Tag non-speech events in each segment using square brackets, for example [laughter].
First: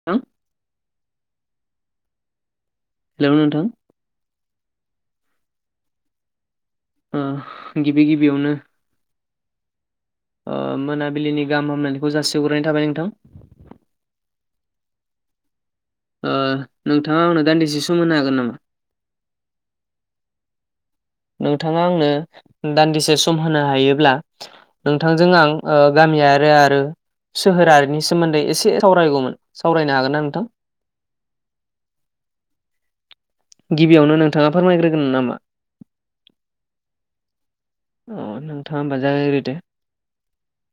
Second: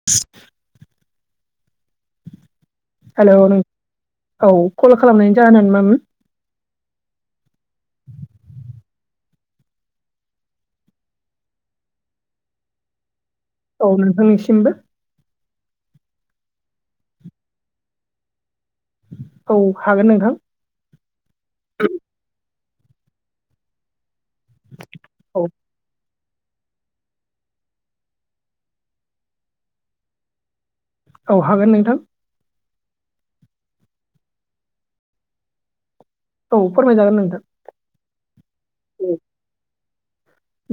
[unintelligible] Hello नों। औ कल खालामनायनि जाहोना मामोन? ओ गिबि गिबियावनो ओ मोनाबिलिनि गाहाम हामलायखौ जासिहरग्रोनाय थाबाय नोंथां औ नोंथांनिसिमबो नोंथाङा आंनो दान्दिसे सम होनो हागोन नामा? औ हागोन नोंथां नोंथाङा आंनो दान्दिसे सम होनो हायोब्ला नोंथांजों औ आं ओ गामि आरो आरो सोहोरारिनि सोमोन्दै एसे सावरायगौमोन। सावरायनो हागोन ना नोंथां औ हागोन नोंथां गिबियावनो नोंथाङा फोरमायग्रोगोन नामा औ फोरमायजागोन नोंथां अ नोंथाङा होमबा जागायग्रोदो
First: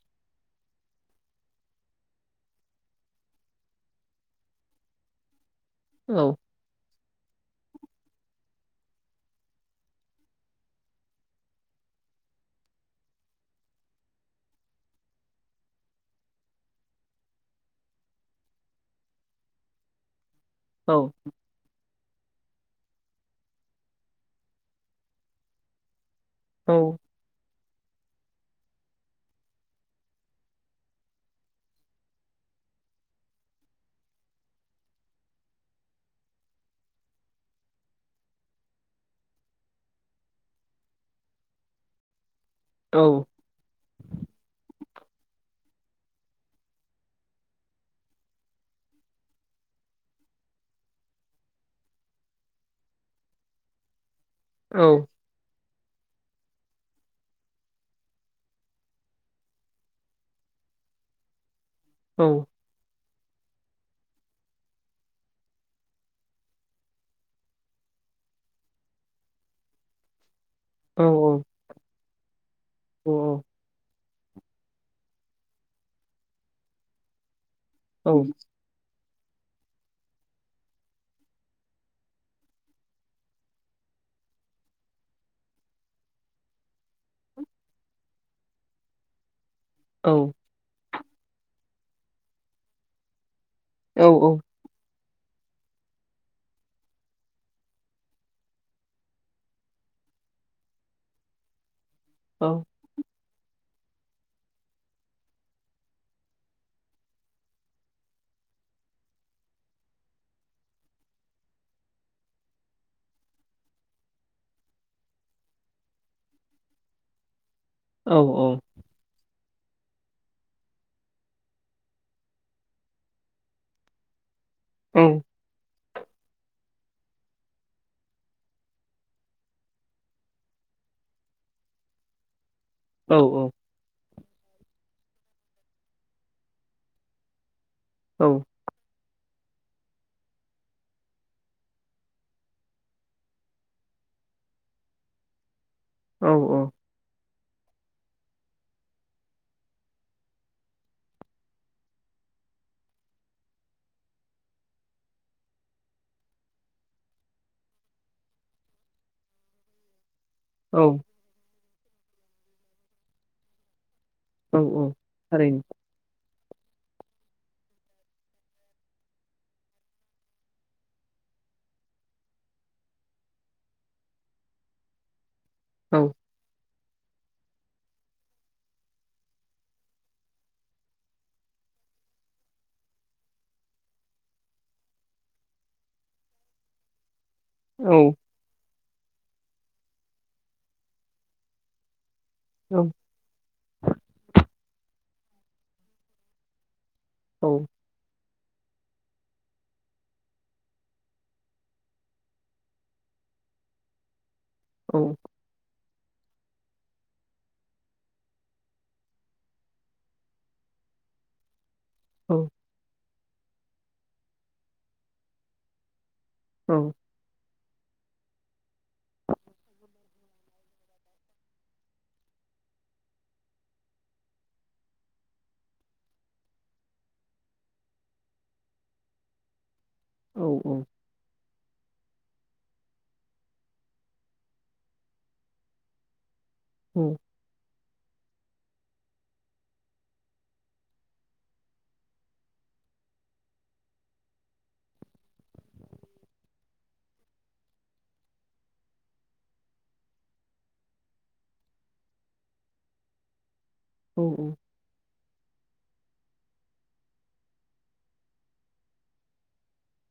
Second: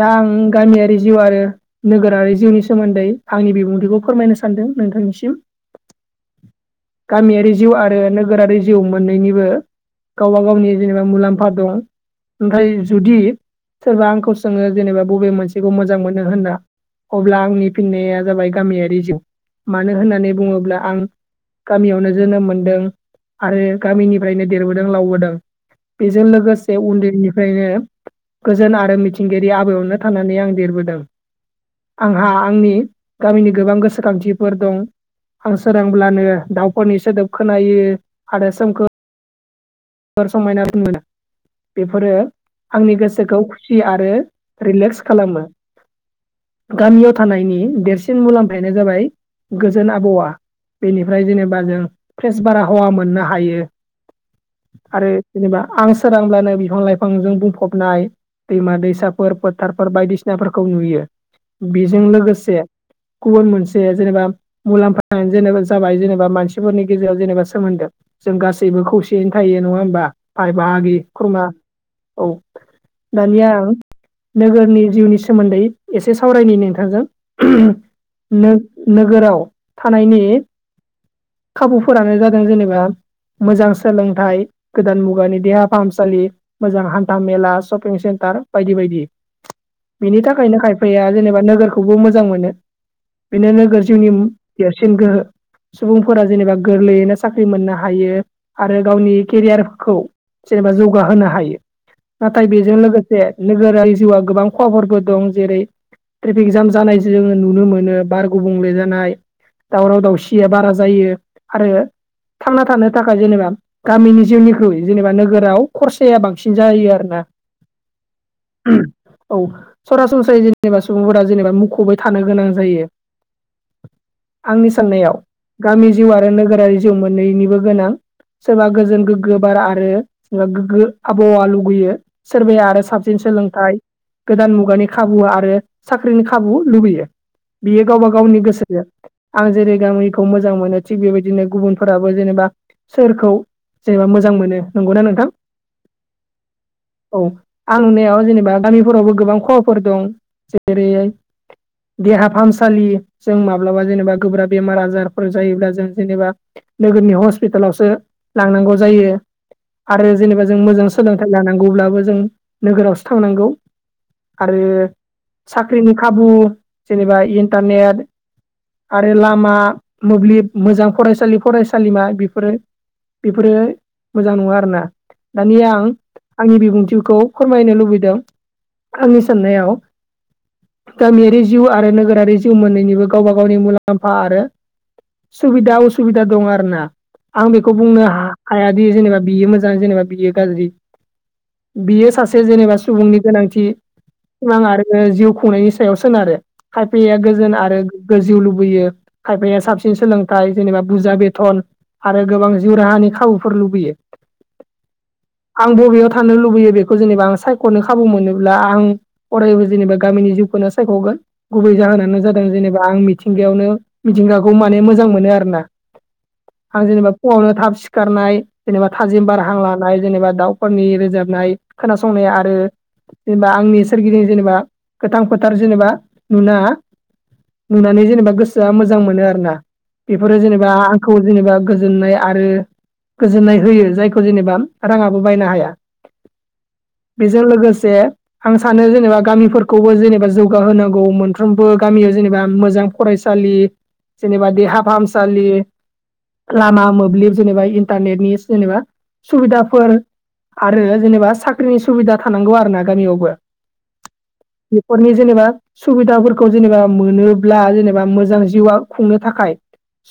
दा आं गामियारि जिउ आरो नोगोरारि जिउनि सोमोन्दै आंनि बिबुंथिखौ फोरमायनो सानदों नोंथांनिसिम औ गामियारि जिउ आरो नोगोरारि जिउ मोननैनिबो गावबा गावनि जेनेबा मुलाम्फा दं आमफ्राय जुदि सोरबा आंखौ सोङो जेनेबा बबे मोनसेखौ मोजां मोनो होनना अब्ला आंनि फिननाया जाबाय गामियारि जिउ। मानो होननानै बुङोब्ला आं औ गामियावनो जोनोम मोनदों आरो गामिनिफ्रायनो देरबोदों लावबोदों बेजों औ लोगोसे मासे उन्दैनिफ्रायनो गोजोन आरो मिथिंगायारि आबहावायावनो थानानै आं देरबोदों आंहा आंनि गामिनि गोबां गोसोखांथिफोर दं। आं सोरांब्लानो दाउफोरनि सोदोब खोनायो आरो सोमखोर समायना रमायना बेफोरो आंनि औ गोसोखौ फ्रि आरो रिलेक्स खालामो गामियाव थानायनि देरसिन मुलाम्फानो जाबाय गोजोन आबहावा बेनिफ्राय जेनेबा जों फ्रेस बारहावा मोननो हायो। आरो औ जेनेबा आं सोरांब्लानो बिफां लाइफांजों बुंफबनाय दैमा दैसाफोर फोथारफोर बायदिसिनाफोरखौ नुयो। बेजों औ लोगोसे गुबुन मोनसे जेनेबा मुलाम्फानो जेनबा जाबाय जेनेबा मानसिफोरनि गेजेराव जेनेबा सोमोन्दो जों गासैबो खौसेयैनो थायो नङा होमबा! बाय बाहागि औ खुरमा औ दानिया नोगोरनि जिउनि सोमोन्दै एसे सावरायनि नोंथांजों औ [unintelligible] नो नोगोराव थानायनि खाबुफोरानो जादों जेनेबा मोजां सोलोंथाइ गोदान मुगानि देहा फाहामसालि मोजां हान्था मेला, शपिं सेन्टार बायदि बायदि बेनि थाखायनो खायफाया जेनेबा नोगोरखौबो मोजां मोनो बेनो नोगोर जिउनि औ देरसिन गोहो सुबुंफोरा जेनेबा गोरलैयैनो साख्रि मोननो हायो आरो गावनि केरियारखौ जेनेबा जौगाहोनो हायो नाथाय बेजों लोगो से नोगोरारि जिउआ गोबां खहाफोरबो दं जेरै ट्रेफिक जाम जानाय जोङो नुनो मोनो बार गुबुंले जानाय दावराव दावसिया बारा जायो आरो थांना थानो थाखाय जेनेबा गामिनि जिउनिख्रुइ जेनेबा नोगोराव खरसाया बांसिन जायो आरोना‌। औ औ। औ सरासनस्रायै जेनेबा सुबुंफोरा जेनेबा मुखुबै थानो गोनां जायो। [inaudible] आंनि औ साननायाव गामि जिउ आरो नोगोरारि जिउ मोननैनिबो गोनां। सोरबा गोजोन गोग्गो बार आरो सोरबा गोग्गो आबहावा लुगैयो सोरबाया आरो औ साबसिन सोलोंथाइ गोदान मुगानि खाबु आरो साख्रिनि खाबु लुबैयो। बियो गावबा औ गावनि गोसोजों आं जेरै गामि मोजां मोनो थिग बेबायदिनो गुबुनफोराबो जेनेबा सोरखौ जेनेबा मोजां मोनो नंगौना नोंथां? औ औ। औ आं नुनायाव जेनेबा गामिफोरावबो गोबां खहाफोर दं जेरैयै देहा फाहामसालि जों माब्लाबा जेनेबा गोब्राब बेमार आजार फोर जायोब्ला जों जेनेबा नोगोरनि हस्पिटालावसो लांनांगौ जायो। आरो जेनेबा जों औ मोजां सोलोंथाइ लानांगौब्लाबो जों नोगोरावसो थांनांगौ। औ आरो औ थारैनो साख्रिनि खाबु जेनेबा इन्टारनेट आरो लामा मोब्लिब मोजां फरायसालि फरायसालिमा बेफोरो बेफोरो मोजां नङा आरोना दानिया आं औ आंनि बिबुंथिखौ फोरमायनो लुबैदों आंनि साननायाव गामियारि जिउ आरो नोगोरारि जिउ मोननैनिबो गावबा गावनि मुलाम्फा आरो सुबिदा उसुबिदा दं आरो ना आं बेखौ बुंनो हा हायादि जेनेबा बियो मोजां जेनेबा बियो गाज्रि। बियो सासे जेनेबा औ सुबुंनि गोनांथि। सिमां आरो जिउ खुंनायनि सायाव सोनारो खायफाया औ गोजोन आरो गोजौ लुबैयो खायफाया साबसिन सोलोंथाइ जेनेबा बुरजा बेथन आरो गोबां जिउ राहानि खाबुफोर लुबैयो। औ। आं बबेयाव थानो लुबैयो बेखौ जेनेबा आं सायख'नो खाबु मोनोब्ला आं अरायबो जेनेबा गामिनि जिउखौनो सायख'गोन गुबै जाहोना नो औ जादों जेनेबा आं मिथिंगायावनो मिथिंगाखौ माने मोजां मोनो आरोना। औ आं जेनेबा फुङावनो थाब सिखारनाय जेनेबा थाजिम बार हां लानाय जेनेबा दाउफोरनि रोजाबनाय खोनासंनाया आरो जेनेबा आंनि सोरगिदिं जेनेबा गोथां फोथार जेनेबा नुना नुनानै जेनेबा गोसोआ मोजां मोनो आरो ना बेफोरो जेनेबा औ आं खौ जेनेबा गोजोननाय आरो गोजोननाय होयो जायखौ जेनेबा राङाबो बायनो हाया। उम। बेजों लोगोसे आं सानो जेनेबा गामिफोरखौबो जेनेबा जौगाहोनांगौ मोनफ्रोमबो गामियाव जेनेबा मोजां फरायसालि जेनेबा देहा फाहामसालि लामा मोब्लिब जेनेबा इन्टारनेटनि जेनेबा सुबिदाफोर आरो जेनेबा साख्रिनि सुबिदा थानांगौ आरो ना गामियावबो‌ औ औ बेफोरनि जेनेबा सुबिदाफोरखौ जेनेबा मोनोब्ला जेनेबा मोजां जिउआव खुंनो थाखाय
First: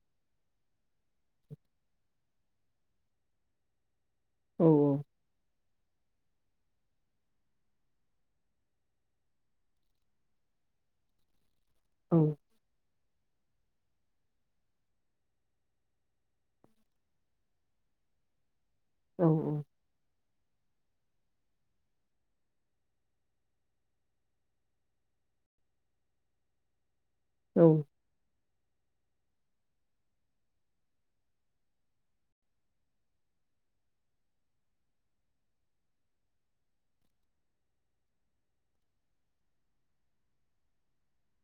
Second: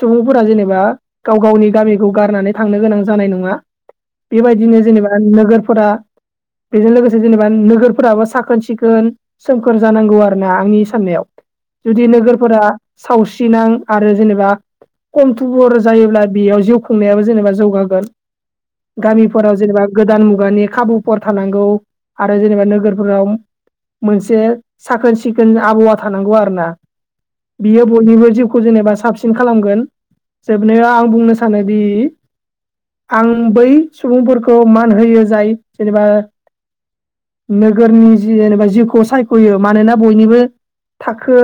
सुबुंफोरा जेनेबा गाव गावनि गामिखौ गारनानै थांनो गोनां जानाय नङा। बेबायदिनो जेनेबा नोगोरफोरा बेजों लोगोसे जेनेबा नोगोरफोराबो साखोन सिखोन सोमखोर जानांगौ आरो ना आंनि साननायाव। जुदि नोगोरफोरा साव थिनां आरो जेनेबा खम थुबुर जायोब्ला बेयाव जिउ खुंनायाबो जेनेबा जौगागोन। गामिफोराव जेनेबा गोदान मुगानि खाबुफोर थानांगौ आरो जेनेबा नोगोरफोराव मोनसे साखोन सिखोन आबहावा थानांगौ आरो ना। बियो बयनिबो जिउखौ जेनेबा साबसिन खालामगोन जोबनायाव आं बुंनो सानोदि आं बै सुबुंफोरखौ मान होयो जाय जेनेबा नोगोरनि जि जेनेबा जिउखौ सायख'यो मानोना बयनिबो थाखो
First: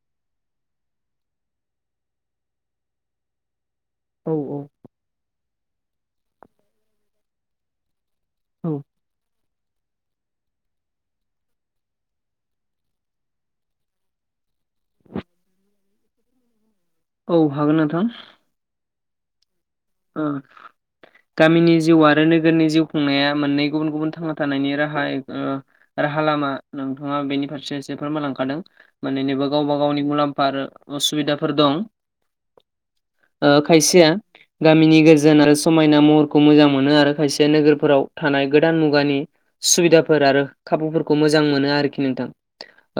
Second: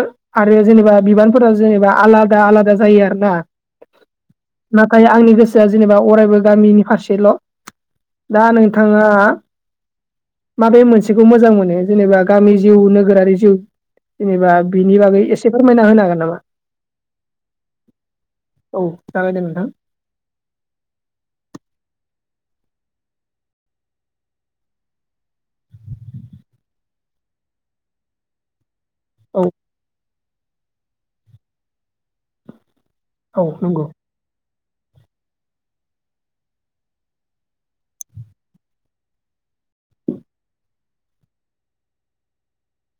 आरो जेनेबा बिबानफोरा जेनेबा आलादा आलादा जायो आरो ना। औ औ नाथाय आंनि गोसोआ जेनेबा अरायबो गामिनि फारसेल'। दा नोंथाङा माबे मोनसेखौ मोजां मोनो जेनेबा गामि जिउ नोगोरारि जिउ जेनेबा बिनि बागै एसे फोरमायना होनो हागोन नामा? औ हागोन नोंथां औ जागोन दे नोंथां ओ गामिनि जिउ आरो नोगोरनि जिउ खुंनाया मोननै गुबुन गुबुन थांना थानायनि राहा राहा लामा नोंथाङा बेनि फारसे एसे फोरमायलांखादों। मोन्नौनोबो गावबा गावनि मुलाम्फा उसुबिदाफोर दं। औ खायसेया गामिनि गोरजोन आरो समायना महरखौ मोजां मोनो आरो खायसे नोगोरफोराव थानाय गोदान मुगानि सुबिदाफोर आरो खाबुफोरखौ मोजां मोनो आरोखि नोंथां।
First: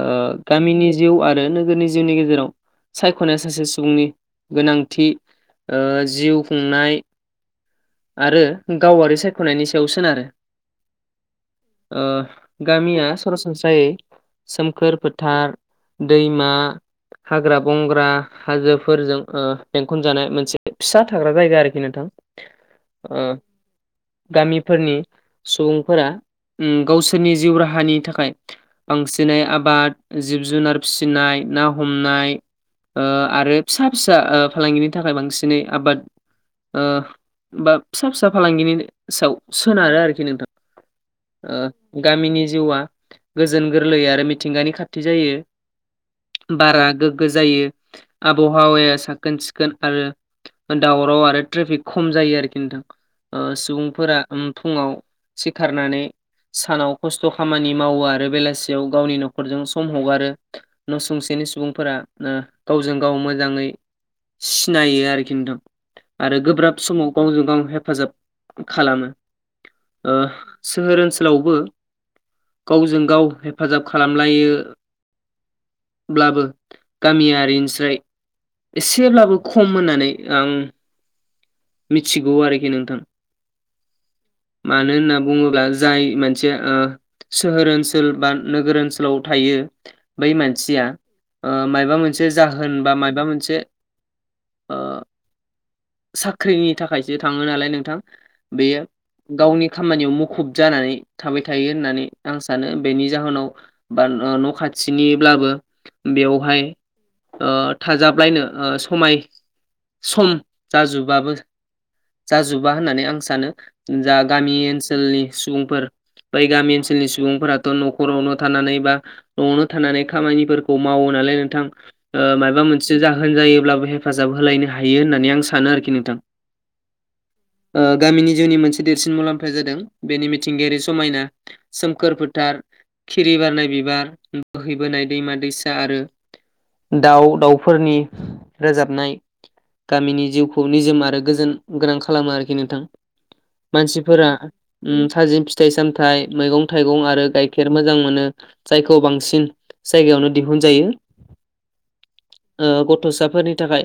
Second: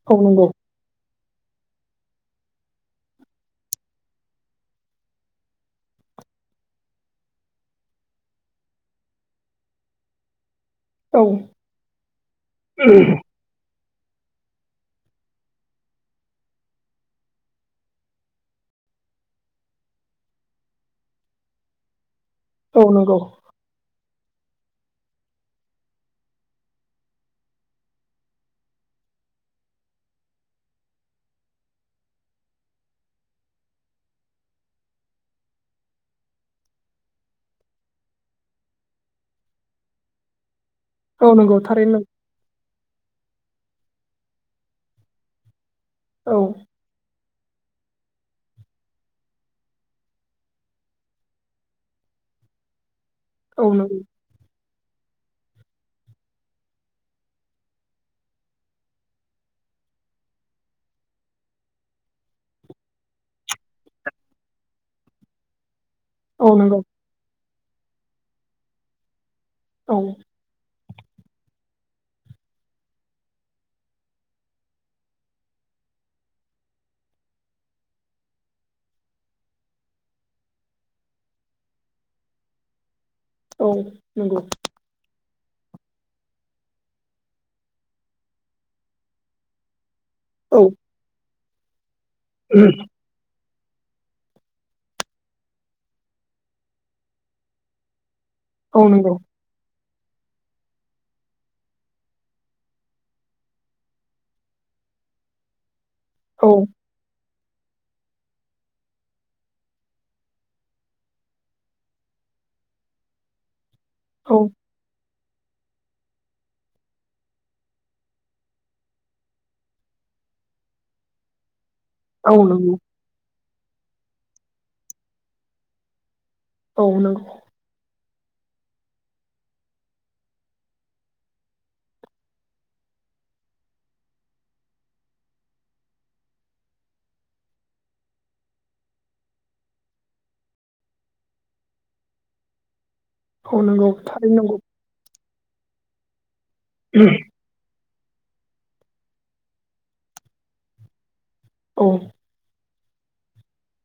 ओ औ नंगौ गामिनि जिउ आरो नोगोरनि जिउनि गेजेराव सायख'नाया सासे सुबुंनि गोनांथि औ जिउ खुंनाय आरो गावारि सायख'नायनि सायाव सोनारो‌ औ औ गामिया सरासनस्रायै सोमखोर फोथार, दैमा, हाग्रा बंग्रा हाजोफोरजों ओ बेंखनजानाय मोनसे फिसा थाग्रा जायगा आरोखि नोंथां। औ ओ नंगौ गामिफोरनि सुबुंफोरा गावसोरनि जिउ राहानि थाखाय बांसिननाय आबाद, जिब जुनार फिसिनाय, ना हमनाय ओ आरो फिसा फिसा ओ फालांगिनि थाखाय बांसिनै आबाद ओ बा फिसा फिसा फालांगिनि सायाव सोनारो आरोखि नोंथां। औ ओ नंगौ थारैनो गामिनि जिउआ गोजोन गोरलै आरो मिथिंगानि खाथि जायो। औ बारा गोग्गो जायो आबहावाया साखोन सिखोन आरो दावराव आरो ट्रेफिक खम जायो आरोखि नोंथां ओ नंगौ सुबुंफोरा [unintelligible] सिखारनानै सानाव खस्थ' खामानि मावो आरो बेलासियाव गावनि न'खरजों सम हगारो‌। न' सुंसेनि सुबुंफोरा ओ गावजों गाव मोजाङै सिनायो आरोखि नोंथां आरो औ गोब्राब नंगौ औ नंगौ समाव गावजों गाव हेफाजाब खालामो औ ओ सोहोर ओनसोलावबो गावजों गाव हेफाजाब खालामलायो। ब्लाबो गामियारिनिसाय एसेब्लाबो खम होननानै आं मिथिगौ आरोखि नोंथां। औ नंगौ। मानो होनना बुङोब्ला जाय मानसेया ओ सोहोर ओनसोल बा नोगोर ओनसोलाव थायो। बै औ मानसिया माबा मोनसे जाहोन बा माबा मोनसे खैनि थाखायसो थाङो नालाय नोंथां औ बेयो नंगौ गावनि खामानियाव मुखुब जानानै थाबाय थायो होननानै आं सानो बेनि जाहोनाव बा न' न' खाथिनिब्लाबो औ बेवहाय ओ थाजाबलायनो ओ समाय सम जाजोबाबो जाजोबा होननानै आं सानो जा औ गामि ओनसोलनि सुबुंफोर बै गामि ओनसोलनि सुबुंफोराथ' न'खरावनो थानानै बा न'आवनो थानानै खामानिफोरखौ मावो नालाय नोंथां। औ माबा नंगौ मोनसे जाहोन जायोब्लाबो हेफाजाब होलायनो हायो होननानै आं सानो आरोखि नोंथां। औ नोंगौ। ओ गामिनि जिउनि मोनसे देरसिन मुलाम्फाया जादों बेनि मिथिंगायारि समायना। सोमखोर फोथार खिरि बारनाय बिबार बोहैबोनाय दैमा दैसा आरो दाउ दाउफोरनि रोजाबनाय गामिनि जिउखौ निजोम आरो गोजोन गोनां खालामो आरोखि नोंथां औ नंगौ मानसिफोरा थारैनो नंगौ उम थाजिम फिथाइ सामथायाइ मैगं थाइगं आरो गाय गाइखेर मोजां मोनो जायखौ बांसिन जायगायावनो दिहुनजायो औ। ओ गथ'साफोरनि थाखाय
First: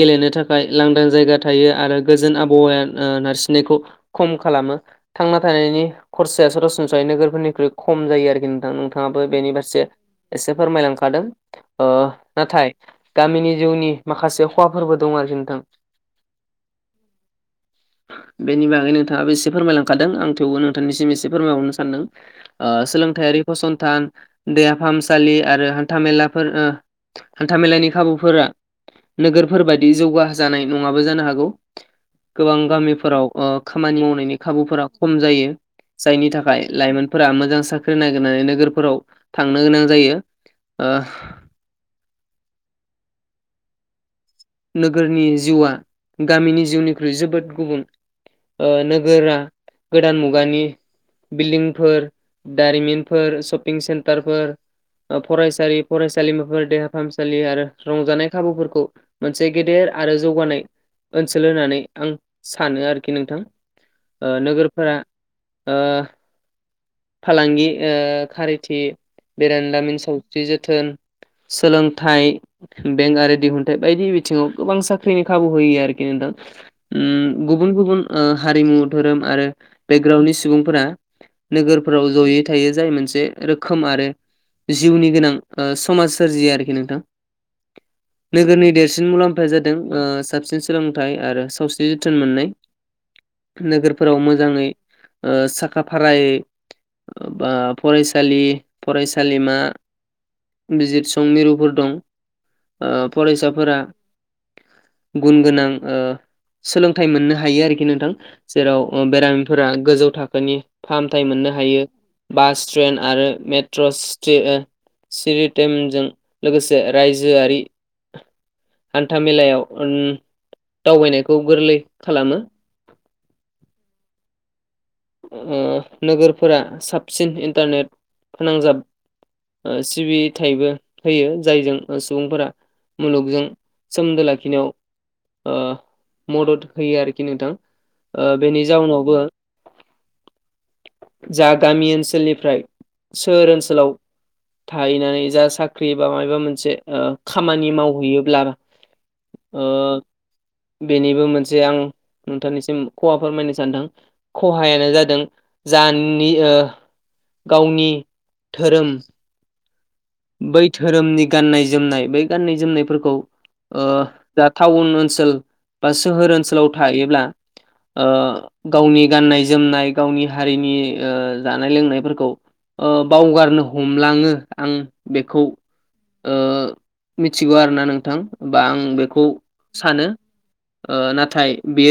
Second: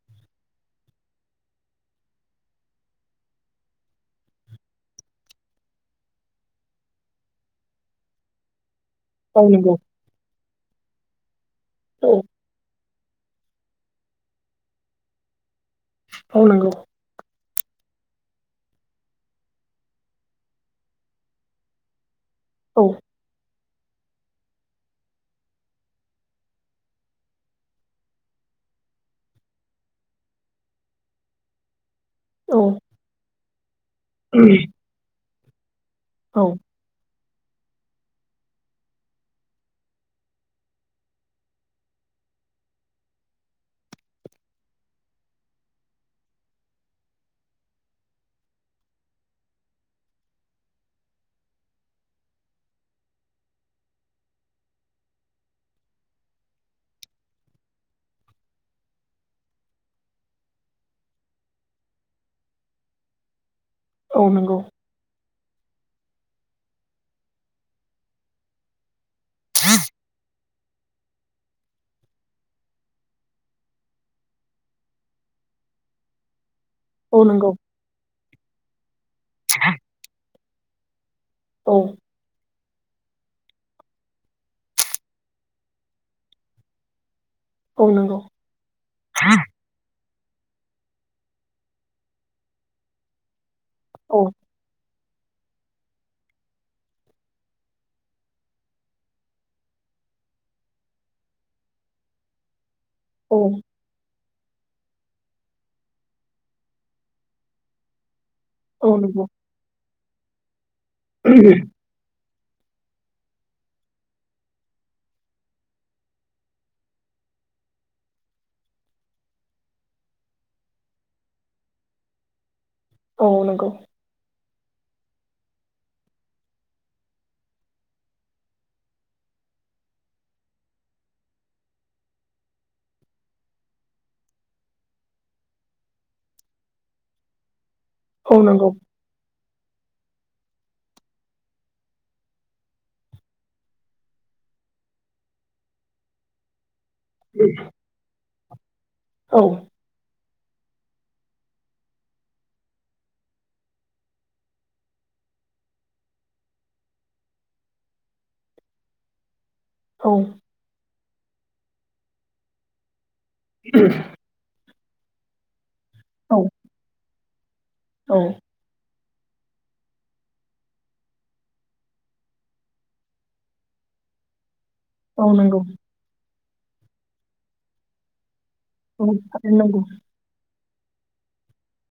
गेलेनो थाखाय लांदां जायगा थायो आरो गोजोन आबहावाया नारसिननायखौ खम खालामो। थांना थानायनि खरसाया सरासनस्रायै नोगोरफोरनिख्रुइ खम जायो आरोखि नोंथां। नोंथांङाबो औ बेनि नंगौ फारसे एसे फोरमायलांखादों। औ नाथाय गामिनि जिउनि माखासे खहाफोरबो दं आरोखि नोंथां। औ नंगौ। बेनि बागै नोंथाङाबो एसे फोरमायलांखादों आं थेवबो नोंथांनिसिम एसे फोरमायहरनो सानदों। ओ औ सोलोंथायारि फसंथान देहा फाहामसालि आरो हान्थामेलाफोर ओ हान्थामेलानि खाबुफोरा नोगोरफोर बायदि जौगा जानाय नङाबो जानो हागौ। औ गोबां गामिफोराव ओ खामानि मावनायनि खाबुफोरा खम जायो। जायनि औ थाखाय। लाइमोनफोरा मोजां साख्रि नागिरनानै नोगोरफोराव थांनो गोनां जायो। ओ नोगोरनि जिउआ गामिनि जिउनिख्रुइ जोबोद गुबुन ओ नोगोरा गोदान मुगानि बिल्डिंफोर दारिमिनफोर शपिं सेन्टारफोर ओ फरायसालि फरायसालिमाफोर देहा फाहामसालि आरो रंजानाय खाबुफोरखौ मोनसे गेदेर आरो जौगानाय ओनसोल होननानै आं सानो आरोखि नोंथां। औ नंगौ नोगोरफोरा ओ फालांगि ओ खारथि बेरानलाामिन सावस्रि जोथोन सोलोंथाइ बेंक आरि दिहुन्थाय बायदि बिथिङाव गोबां साख्रिनि खाबु होयो आरोखि नोंथां। उम औ नंगौ गुबुन गुबुन ओ हारिमु धोरोम आरो बेकग्राउणडनि सुबुंफोरा औ नोगोरफोराव जयै थायो जाय मोनसे रोखोम आरो जिउनि गोनां समाज सोरजिया आरोखि नोंथां। औ नंगौ। नोगोरनि देरसिन मुलाम्फाया जादों ओ साबसिन सोलोंथाइ आरो सावस्रि जोथोन मोन्नाय। नोगोरफोराव औ मोजांङै ओ साखा फारायै बा फरायसालि फरायसालिमा बिजिर सं मिरुफोर दं ओ औ फरायसाफोरा गुन गोनां ओ सोलोंथाइ मोननो हायो आरोखि नोंथां‌। औ जेराव नंगौ बेरामिफोरा गोजौ थाखोनि फाहामथाय मोननो हायो। बास ट्रेन आरो मेट्र स्ट सिरिटेमजों लोगोसे रायजोआरि हान्था मेलायाव उम दावबायनायखौ गोरलै खालामो। औ नंगौ। ओ नोगोरफोरा साबसिन इन्टारनेट फोनांजाब ओ सिबिथायबो होयो जायजों सुबुंफोरा मुलुगजों सोमोनदो लाखिनायाव ओ मदद होयो आरोखि नोंथां ओ औ बेनि नंगौ जाउनावबो जा गामि ओनसोलनिफ्राय सोहोर ओनसोलाव थाहैनानै जा साख्रि बा माबाबा मोनसे ओ खामानि मावहैयोब्ला औ। ओ औ बेनिबो मोनसे आं नोंथांनिसिम खहा फोरमायनो सानदों। खहायानो जादों जानि ओ गावनि धोरोम औ। बै धोरोमनि गाननाय जोमनाय बै गाननाय जोमनायफोरखौ ओ जा टाउन ओनसोल बा सोहोर ओनसोलाव थायोब्ला ओ औ गावनि गाननाय जोमनाय गावनि हारिनि ओ जानाय लोंनायफोरखौ ओ बावगारनो होलांङो आं औ बेखौ नंगौ ओ मिथिगौ आरोना नोंथां। बा आं औ बेखौ थारैनो नंगौ सानो ओ नाथाय बेयो